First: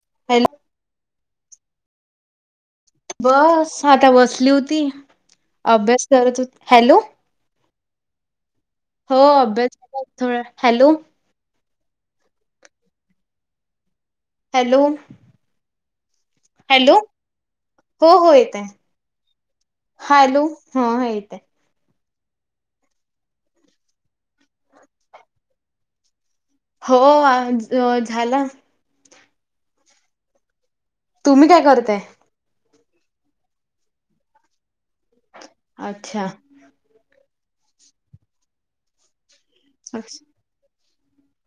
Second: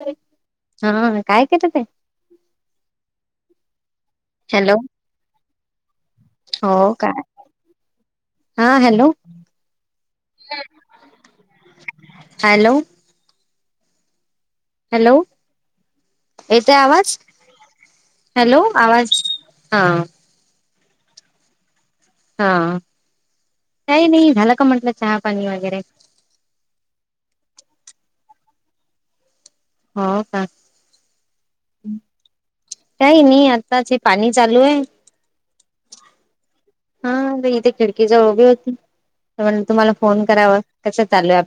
[unintelligible] Hello हा काय करताय ताई? बस.. आता बसली होती अभ्यास करत होती हो हॅलो काय हा हॅलो हो अभ्यास [unintelligible] थोडं हॅलो हॅलो हॅलो येतोय हॅलो आवाज हो हो हॅलो येतंय आवाज हा हॅलो हा येतंय हा काही नाही झाला का म्हटलं चहा -पाणी वगैरे हो आज झाला हो का तुम्ही काय करताय? काही नाही आताचं हे पाणी चालू आहे. अच्छा हा इथे खिडकी जवळ उभी होती तर म्हणल तुम्हाला फोन करावा कसं चालय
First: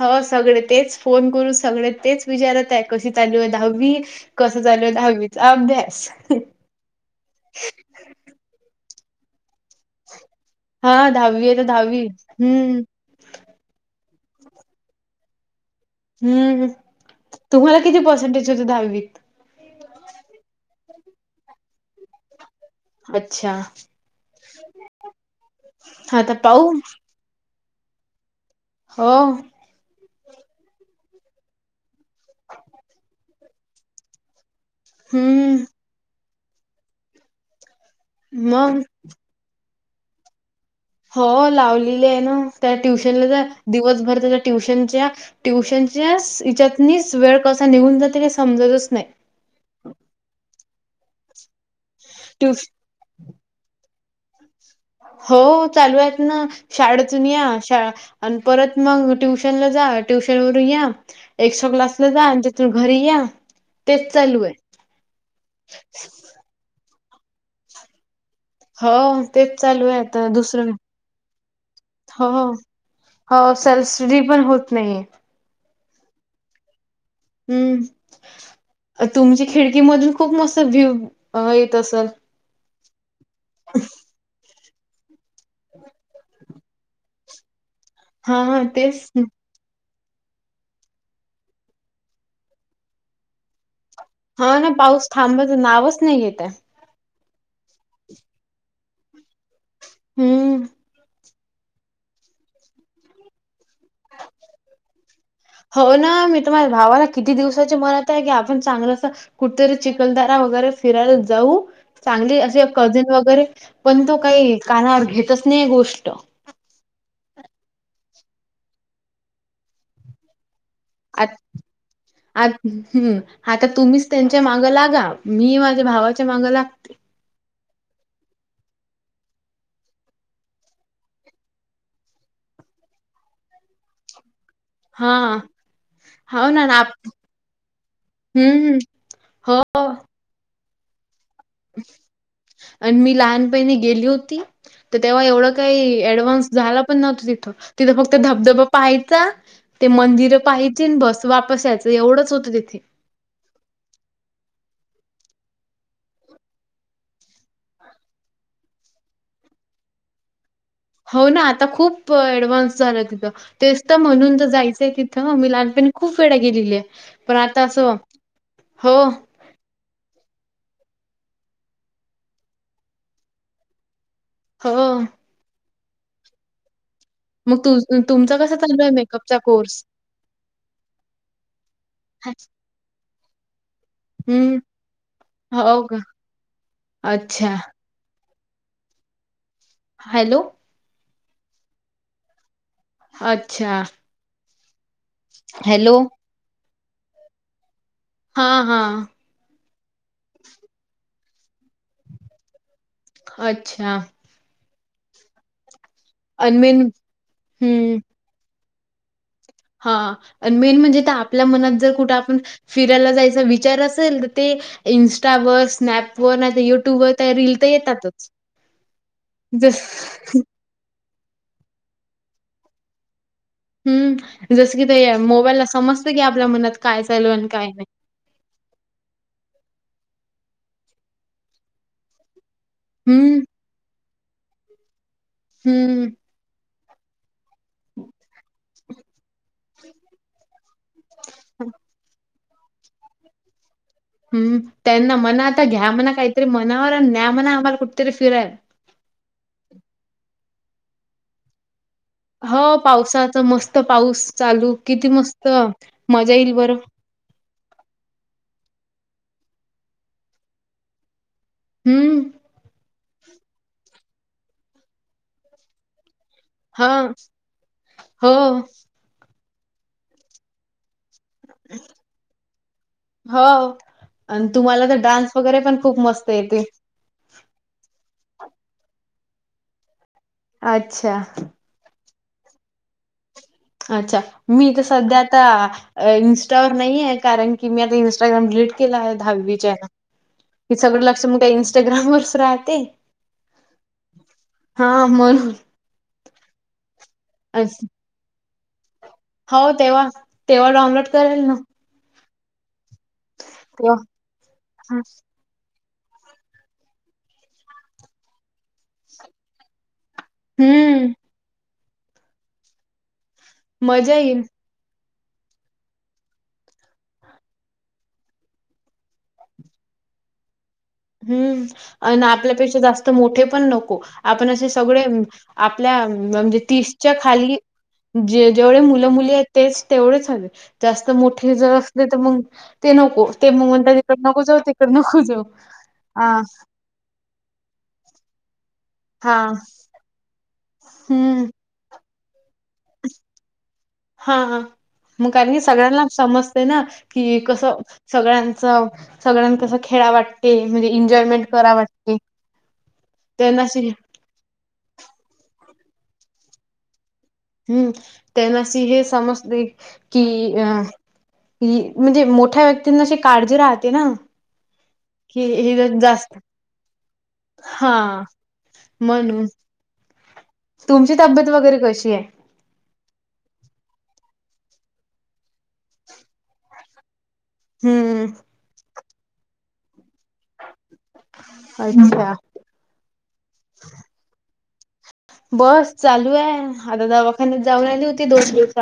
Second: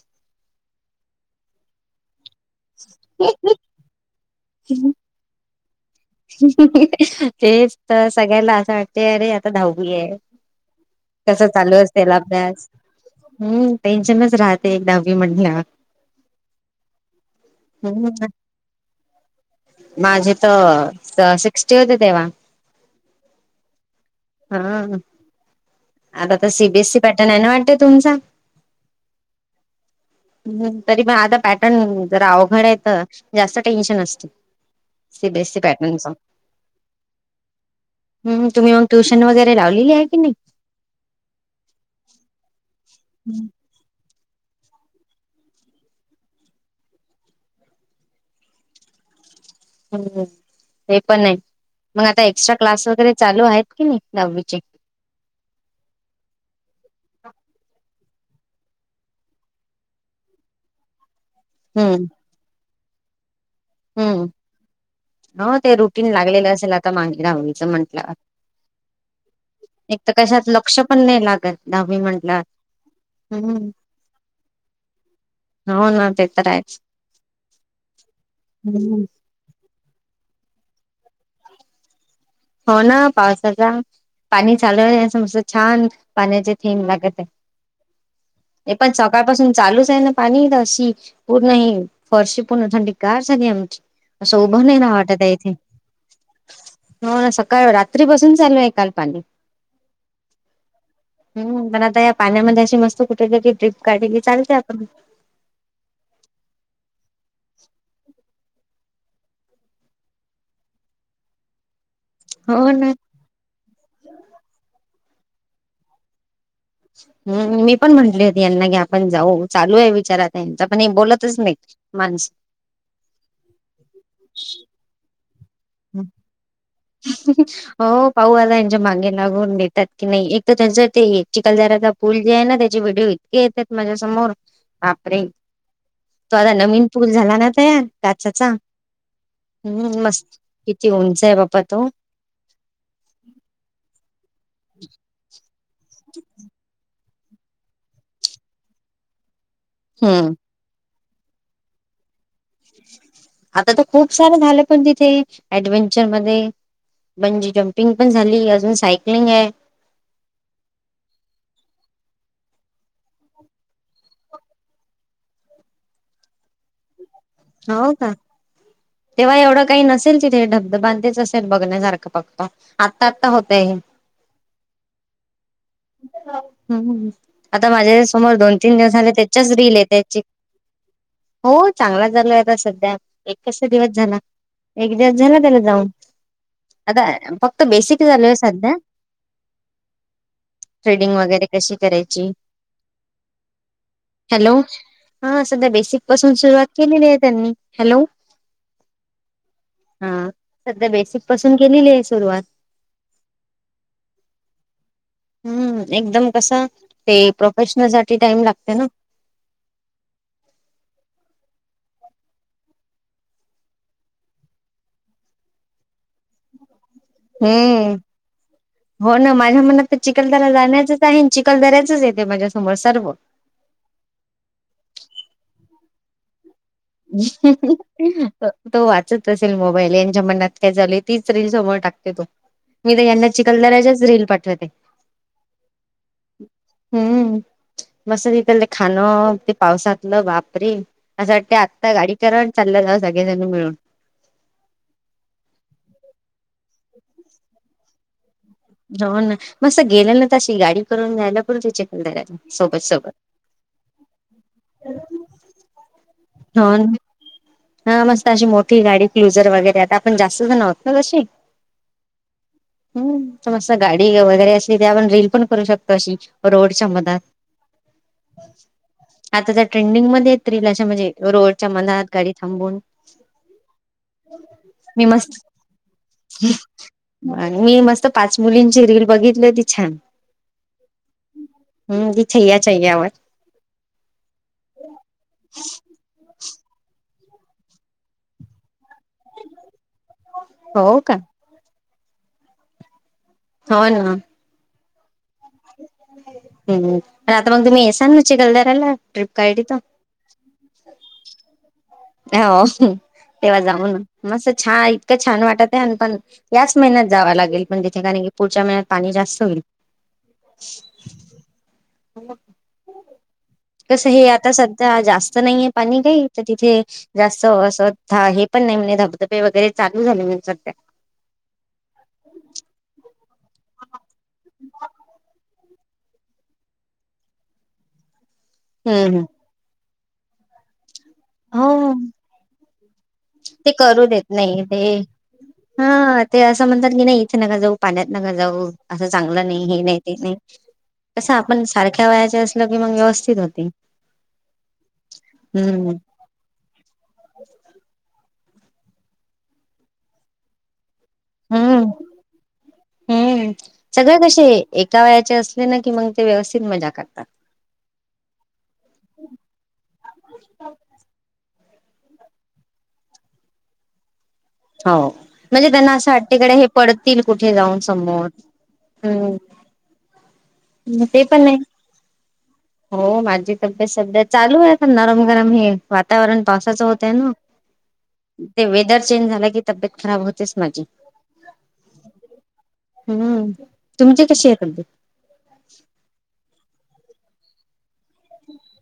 हो सगळे तेच फोन करून सगळे तेच विचारत आहे कशी चालू आहे दहावी कसं चालू आहे दहावीचा अभ्यास [inaudible] तेच तर सगळ्याला असं वाटतेय अरे आता दहावी आहे हा कस दहावी आहे तर चालू दहावी असतेला अभ्यास हम्म हम्म टेंशन राहते एक दहावी [unintelligible] म्हणल्या हम्म तुम्हाला किती म्हटल्यावर पर्सेंटेज होते दहावीत? माझे त-स- सिक्स्टी होते तेव्हा अच्छा हा आता तर सीबीएससी पॅटर्न आहे ना वाटतंय तुमचा हो हम्म तरी पण आता पॅटर्न- जरा अवघड आहे तर जास्त टेन्शन असतं सीबीएसी हम्म पॅटर्नचं हम्म तुम्ही मग ट्युशन वगैरे लावलेली आहे की नाही. हो लावलेली आहे ना त्या ट्युशनला जा- दिवसभर [unintelligible] ट्युशनच्या -ट्युशनच्या स- हेच्यात स- नी वेळ कसा निघून जाते समजतच नाही. हम्म.. हे पण आहे मग आता एक्स्ट्रा ट्युश क्लास वगैरे चालू आहेत की नाही- नव्वीचे हो चालू आहेत ना शाळेतून या शाळा आणि परत मग ट्युशनला जा ट्युशन वरून या एक्स्ट्रा हम्म क्लासला जा तू घरी या तेच हम्म चालू आहे. -हो ते रुटीन लागलेलं असेल आता मागे दहावीचं म्हंटलं हो तेच चालू एक आहे तर आता कशात दुसरं लक्ष पण नाही लागत दहावी हो म्हटल्या हो सेल्फ स्टडी पण होत नाहीे हो ना ते तर आहेच हम्म हम्म तुमच्या खिडकीमधून खूप मस्त व्ह्यू येत असल हो ना पावसाचा पाणी चाल समत छान पाण्याची थीम लागत हा हा आहे ए पण तेच सकाळ पाासून लूस आहे पाणी अशी पूर्ण ह फर्शी पूर्ण थंडी ग झाली आमची असं हा उभं नाही राहावं पाऊस वाटत आहे इथे थांबायचं नावच नाही येत हो ना सकाळ रात्री बसून चालू आहे काल पाणी हम्म. हम्म पण आता या पाण्यामध्ये अशी मस्त कुठे तरी ट्रिप. काढली की चालते आपण हो ना मी तुमझ्या भावाला किती दिवसाची मनात आहे की आपण चांगलंस कुठेतरी चिखलदारा वगैरे फिरायला जाऊ चांगली असे हो ना. कझिन वगैरे पण तो काही कानावर घेतच नाही गोष्ट हम्म मी पण म्हंटली होती यांना की आपण जाऊ चालू आहे विचारात पण हे आ बोलतच नाही माणसं. आ हम्म आता तुम्हीच त्यांच्या मागं लागा. मी माझ्या भावाच्या माग लागते हो पाऊ आला यांच्या मागे लागून देतात की नाही एक तर त्यांचं ते चिखलदाराचा पुल जे आहे ना त्याचे व्हिडिओ इतके येतात माझ्या समोर हा बापरे तो हो आता ना ना नवीन आप- पूल झाला ना तयार काच्याचा हम्म हो हम्म मस्त किती उंच बघ. आणि मी लहानपणीने गेली होती तर तेव्हा ये काही डव्हान्स झाला पण नव तिथं तिथं फक्त धबधबा पाहायचा ते हम्म मंदिरं पाहिजे बस वापसा यायचं एवढंच होत. आता तर खूप सारे झाले पण तिथे ऍडव्ंचर मध्ये म्हणजे जंपिंग पण झाली अजून सायकलिंग आहे. हो ना आता खूप ऍडव्हान्स झालं तिथं तेच तर म्हणून तर जायचंय तिथं मग मी लहानपणी खूप वेळा गेलेली पण आता हो असं का हो तेव्हा एवढं काही नस असेल तिथे धबध बांधेच असेल बघण्यासारखं पक्ता आत्ता आता होतये. हो. [unintelligible] मग आता तु माझ्या समोर तुमचा दोन कसा तीन चालू आहे दिवस झाले मेकअपचा त्याच्याच रीलील कोर्स? आहे त्याची हो चांगला आहे सध्या एक क दिवस झाला हम्म एक दिवस झाला त्याला हो जाऊन का आता अच्छा फक्त बेसिक झाल सध्या हॅलो. ड वगैरे कशी करायची अच्छा. हॅलो हा सध्या हॅलो बेसिक पासून सुरुवात केलेली आहे त्यांनी. हॅलो हा हा हा सध्या बेसि क पासून केलेली आहे सुरुवात. अच्छा. हम्म एकदम कस अनमेन ते प्रोफेशनल साठी टाइम लागते ना. हा मेन म्हणजे आपल्या मनात जर कुठे आपण फिरायला जायचा विचार असेल तर ते. इन्स्टा व स्नॅप व नाही युट्यूब वर रील तर हम्म येतातच जस चिखलदऱ्याच येते माझ्यासमोर सर्व हम्म जस कि ते मोबाईलला समजत की आपल्या मनात काय चालू आहे आणि काय नाही. तो वाचत असेल मोबाईल मनात काय चालू आहे तेच प्रेम समोर टाकते तो मी तर यांना हं, चिखलदराच्याच रील पाठवते. हम्म. हम्म मस्त तिथलं खाणं ते पावसातलं बापरे असं वाटते आ गाडी करा अन चाल जावं सगळेजण मिळून. हम्म त्यांना म्हणा आता घ्या म्हणा काहीतरी मनावर आणि न्या म्हणा आम्हाला कुठेतरी फिरायल. हो ना मस्त गेलं ना त अशी गाडी करून जायला पुरते च हो पावसाच मस्त पाऊस चालू किती मस्त मजा येईल हो बरं. हा मस्त अशी मोठी गाडी क्लुजर वगैरे आता आपण जास्त जण आहोत ना तशे. हं. हम्म तर मस्त गाडी वगैरे असली ते आपण रील पण करू शकतो अशी. हा रोडच्या मधात. हो. आता त्या ट्रेंडिंग मध्ये येत रिल अशा म्हणजे रोडच्या मधात गाडी थांबून. हो. आणि तुम्हाला तर मी डान्स मस्त वगैरे पण खूप मस्त येते. मी म मस्त पाच मुलींची रील बघितली ती छान! अच्छा! हम्म ती छैया छैया वर. अच्छा मी तर सध्या आता इन वर नाहीेय कारण की मी आता इस्टाग्राम डिलीट केलंय दहावीच्या न. हेि हो सगळं का? लक्ष मग काय इंस्टाग्राम वरच राहते. हो ना. हा म्हणून. हम्म आता मग तुम्ही असं. येसाल न चिखलदऱ्याला? ट्रिप हो काढली तर तेव्हा तेव्हा डाउनलोड करेल न. हो तेव्हा जाऊ न छान इतकं छान वाटत. पण याच महिन्यात जाव लागेल पण तिथे कारण की पुढच्या महिन्यात पाणी जास्त होईल. हम्म. कस मजा हे येईल आता सध्या जास्त नाहीये पाणी काही त तिथे. जास्त असं हे पण नाही म्हणजे धबधबे वगैरे चालू झाले म्हणजे सध्या हम्म आणि आपल्यापेक्षा जास्त मोठे पण नको आपण असे सगळे आपल्या म्हणजे तीसच्या खाली जे जेवढे मुलं हम्म हम्म मुली आहेत तेच तेवढेच हवे जास्त मोठे जर हो असले तर मग ते नको. ते मग म्हणता तकडे नको जाऊ तिकडे नको जाऊ. ह हा ते असं म्हणतात की नाही इथे नका जाऊ, पाण्यात नका जाऊ, असं हा चांगलं नाही हे नाही ते नाही. कसं हम्म आपण सारख्या वयाचे असल की मग व्यवस्थित होते. हा हा मग काय म्हणी हम्म सगळ्यांना समजते ना की कसं सगळ्यां सगळ्यांना कस खेळा वाटते? म्हणजे. एन्जॉयमेंट करा हम्म वाटते हम्म त्यांनाशी सगळे कसे एका वयाचे असले ना. कि मग ते व्यवस्थित मजा करतात. हम्म त्यांनासी हे समजते की अ ही म्हणजे मोठ्या व्यक्तींना अशी काळजी राहते ना. हो कि म्हणजे हे त्यांना असं जास्त वाटतेकडे हे पडतील कुठे जाऊन हा समोर. म्हणून. हम्म तुमची ते पण तब्येत नाही. वगैरे कशी हाय? हो माझी तब्येत सध्या चालू आहे का नरम गरम हे वातावरण पावसाचं होतय न. हम्म ते वेदर चेंज झाल कि तब्येत खराब होतेच माझी. अच्छा हम्म तुमची कशी आहे तबीयत? बस चालू आहे आता दवाखान्यात जाऊन आली होती ते दोन दिवसा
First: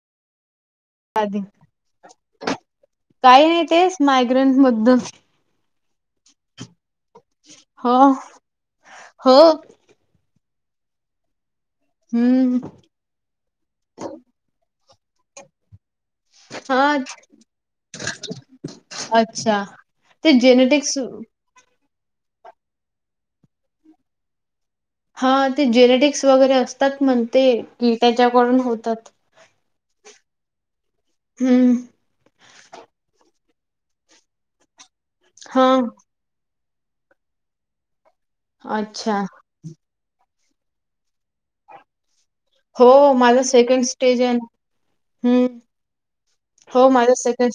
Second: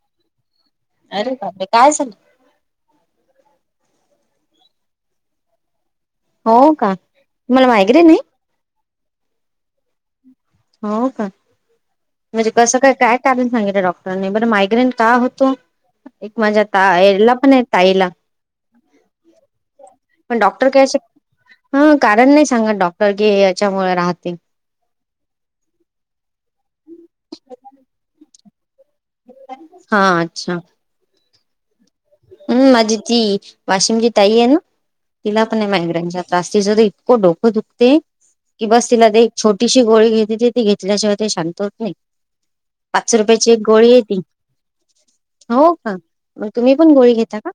अरे आधी बापरे काय झालं? काही नाही. तेच मायग्रेन बद्दल. हो का मला हो मायगरे नाही हो. हो का म्हणजे हम्म कसं काय काय टून सांगितलं डॉक्टरांनी बरं मायग्रेन ता होतो एक माझ्या हा ताला पण आहे ताईला अच्छा ते पण डॉक्टर काय असे जेनेटिक्स ह कारण नाही सांगत डॉक्टर की याच्यामुळे राहते हा ते जेनेटिक्स वगैरे असतात म्हणते की त्याच्याकडून हो हा अच्छा! हम्म हम्म माझी ती वाशिमची ताई आहे ना तिला पण हा मायग्रेनचा त्रास तिच तर इतकं डोकं दुकते की बस तिला अच्छा एक छोटीशी गोळी घेते ती घेतल्याशिवाय ते शांत होत नाही. हो पाच माझा रुपयाची एक सेकंड गोळी आहे ती, स्टेज हो का मग तुम्ही, पण माझ गोळी घेता सेक का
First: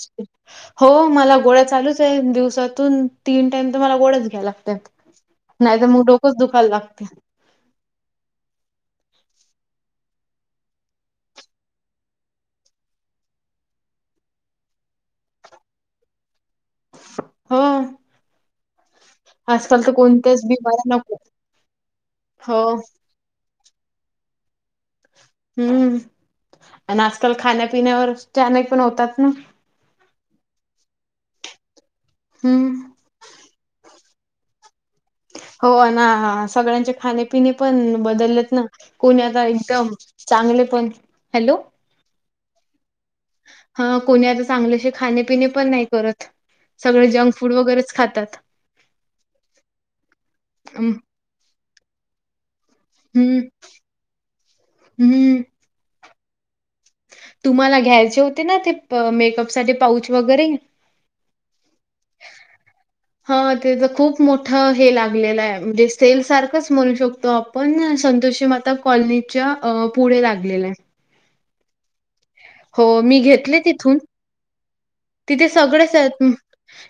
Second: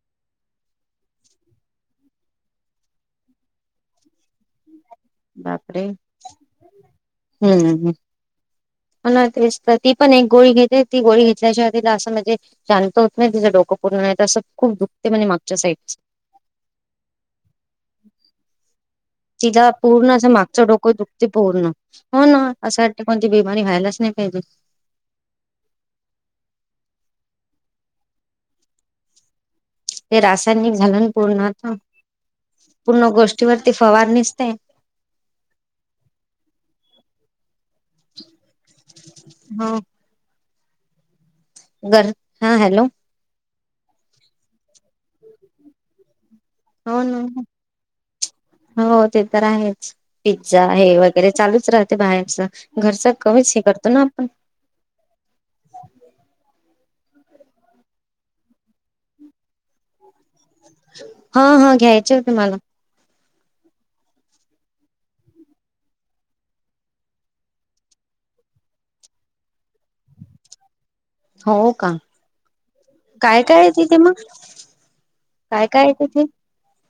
हो मला गोळ्या चालू अस तर दिवसातून तीन टायम तर मला गोळ्याच घ्याव्या लागतात. नाही बापरे तर मग डोकच दुखायला लागते. मला ना एक्सट्रा ती पण एक गोळी घेते ती गोळी घेतल्याशिवाय तिच असं म्हणजे शांत होत नाही तिच डोकं उन्हाळ्यात असं खुप दुघतय मागच्या साईडने हो तिला आजकाल तर पूर्ण असं कोणत्याच मागचं डोकं बिमाऱ्या नको. दुखते पूर्ण हो ना हो, अशासाठी कोणती आणि व्हायलाच नाही पाहिजे. हम्म आणि आजकाल खाण्यापिण्यावर चानक पण होतात ना. ते रासायनिक झालं पूर्ण हम्म. पूर्ण गोष्टीवरती फवारणीस ते हो ना सगळ्यांचे खाणे- पिणे पण बदलत ना कोणी आता एकदम चांगले पण हॅलो घर हा हॅलो ह कोणी आता चांगले खाणे-पिणे पण नाही करत. हो सगळे ना जंक फूड वगैरेच खातात. हो ते तर आहेच पिझ्झा अम, हे वगैरे चालूच राहत. ते बाहेरच घरच हम्म, कमीच हे करतो ना आपण, हम्म. तुम्हाला घ्यायचे होते. ना ते मेकअप साठी पाऊच वगैरे? हा हा घ्यायचे होते मला. हा त्याच खूप मोठं हे लागलेलं आहे. म्हणजे सेल सारखंच म्हणू शकतो आपण जसे म आता कॉलनीच्या पुढे लागलेले आहे. हो का हो मी काय घेतले काय तिथे तिथून मग तिथे काय काय आहे सगळेच तिथे आहेत.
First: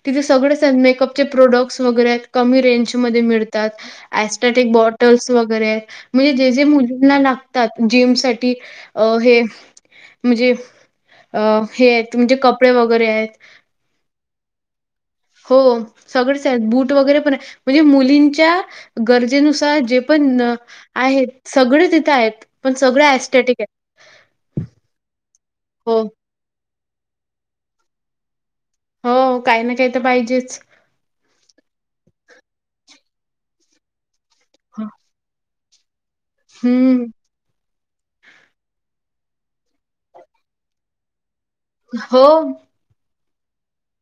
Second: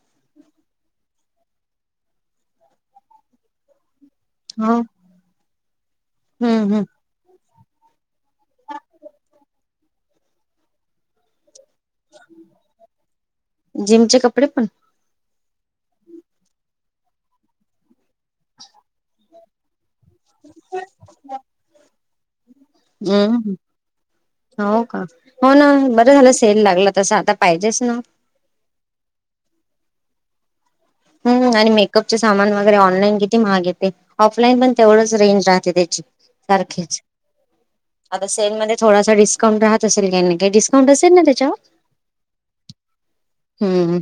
तिथे सगळेच मेकअपचे प्रोडक्ट्स वगैरे कमी रेंजमध्ये मिळतात. ऍस्टॅटिक हो बॉटल्स वगैरे म्हणजे जे जे हम्म हम् मुलींना लागत. जिम साठी हे म्हणजे अ हे आहेत म्हणजे कपडे वगैरे आहेत. जिमचे कपडे पण, हो सगळेच आहेत. बूट वगैरे पण आहे म्हणजे मुलींच्या गरजेनुसार जे पण आहेत सगळे तिथं आहेत पण सगळ हम्म एस्टेटिक आहेत. हो का हो ना बरं झालं सेल लागला तस आता पाहिजेच ना. हो काही ना काही तर पाहिजेच. हम् आणि मेकअपचे सामान वगैरे ऑनलाईन किती महाग येते ऑफलाईन पण तेवढंच रेंज आहे. तेची सारखीच हम्म. आता सेलमध्ये थोडासा डिस्काउंट राहत असेल काही नाही काय डिस्काउंट असेल ना त्याच्यावर हो हम्म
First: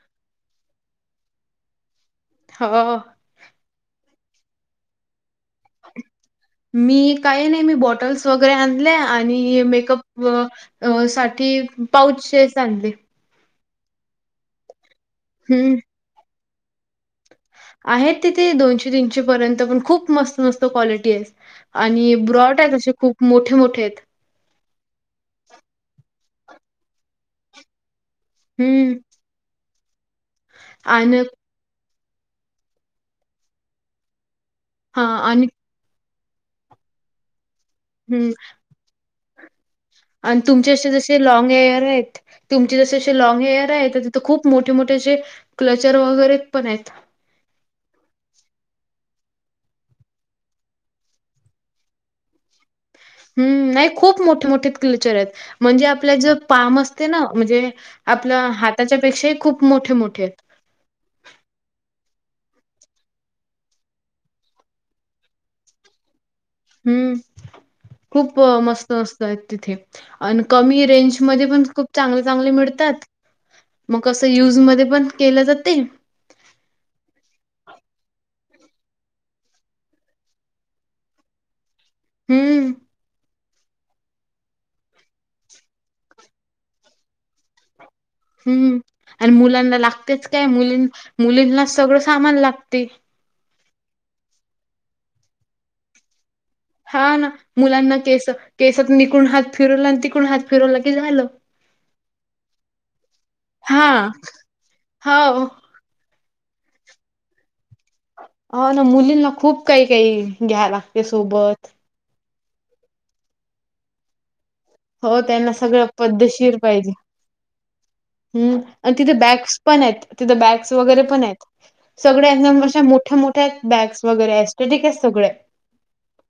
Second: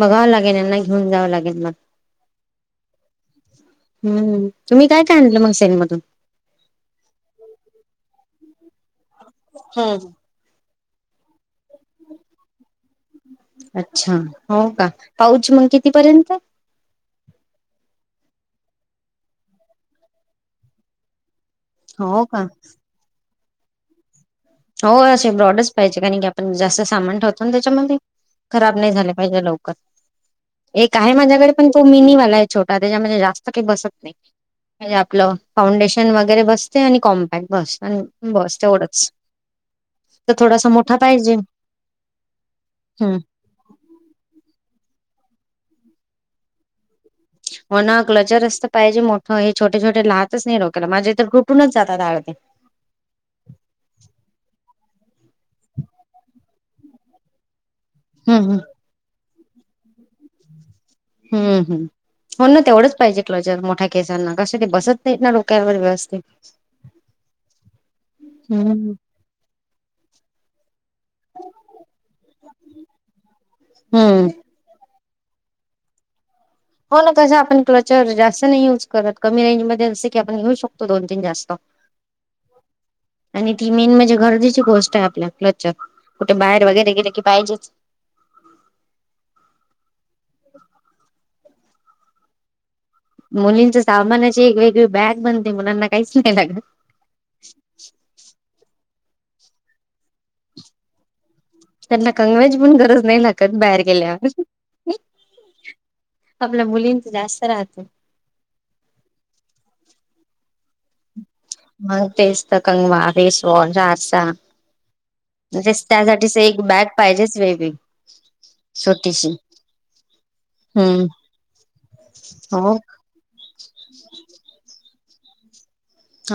बघावं लागेल यांना घेऊन जावं लागेल मग, हो हम्म तुम्ही काय काय आणलं मग सेल मधून मी काही नाही मी बॉटल्स वगैरे आणले आणि मेकअप अ साठी पाऊचेस आपले. अच्छा हो का पाऊच मंग हम्म. कितीपर्यंत. आहेत तिथे दोनशे तीनशे पर्यंत पण खूप मस्त मस्त क्वालिटीये आणि हो का ब्रॉटेना असे खूप मोठे मोठे आहेत हो असे ब्रॉडच पाहिजे कारण की आपण जास्त सामान ठेवतो ना त्याच्यामध्ये खराब नाही हम्म. झाले पाहिजे लवकर एक आहे आणि माझ्याकडे पण उमिनी वाला ए छोटा त्याच्याहून जास्त काही बसत नाही, म्हणजे हा आपलं आणि फाउंडेशन वगैरे बसते आणि कॉम्पॅक्ट बस अन हम्म. बस तेवढंच. तर आणि थोडासा तुमचे असे मोठा जसे पाहिजे लँग हेअरेत, तुमचे जसे असे हम्म लॉग हेअरेत, तिथ खूप मोठ मोठे मोठे जे क्लचर वगैरे पणेत. हो ना कल्चर रस्त पाहिजे मोठं हे छोटे छोटे राहतच नाही डोकेला माजे तर रुटूनच जातात. [inaudible] हम्म नाही खूप मोठे मोठे क्लचरेत म्हणजे आपल्या ज पाम असते ना, म्हणजे आपल्या हम्म हम्म हाताच्या पेक्षाही खूप मोठे मोठेत हम्म हम्म. हो ना तेवढंच पाहिजे क्लोजर मोठ्या केसांना कसं ते बसत नाहीत ना डोक्यावर व्यवस्थित हम्म [inaudible] खूप मस्त हम्म असतय तिथे आणि कमी रेंजमध्ये पण खूप चांगले चांगले मिळतात मगं हम्म युज मध्ये पण केलं जाते हो ना तसं आपण क्लचर जास्त नाही युज करत कमी रेंज मध्ये असं की आपण घेऊ शकतो दोन तीन जास्त. ब हम्म [inaudible] आणि ती मेन म्हणजे गरजेची गोष्ट आहे आपल्या कच्च कुठे बाहेर वगैरे गेर की पाहिजेच हम्म आणि मुलांना लागतेच काय मुलीं मुलींना सगळं सामान लागते मुलींच्या सामानाची एक वेगळी बॅग बनते मुलांना काहीच नाही. लागत हा ना मुलांना केस केसात निकून हात फिरवला आणि तिकड हात फिरवला की झालं. त्यांना कंगवेची पण गरज नाही लागत बाहेर हा गेल्यावर. हो आपल्या मुलींच जास्त राहत हो ना मुलींना खूप काही काही घ्या लागते सोबत मग तेच तर कंगवा, फेस वॉश, आरसा हो त्यांना सगळं त्यासाठीच पद्धशीर एक बॅग पाहिजे. पाहिजेच वेगळी हम्म आणि तिथे छोटीशी बॅगस पणेत तिथे बॅग्स वगैरे हम्म पणेत सगळ्या नरश हो मोठ्या मोठ्या बॅग्स वगैरे असत ठीके सगळे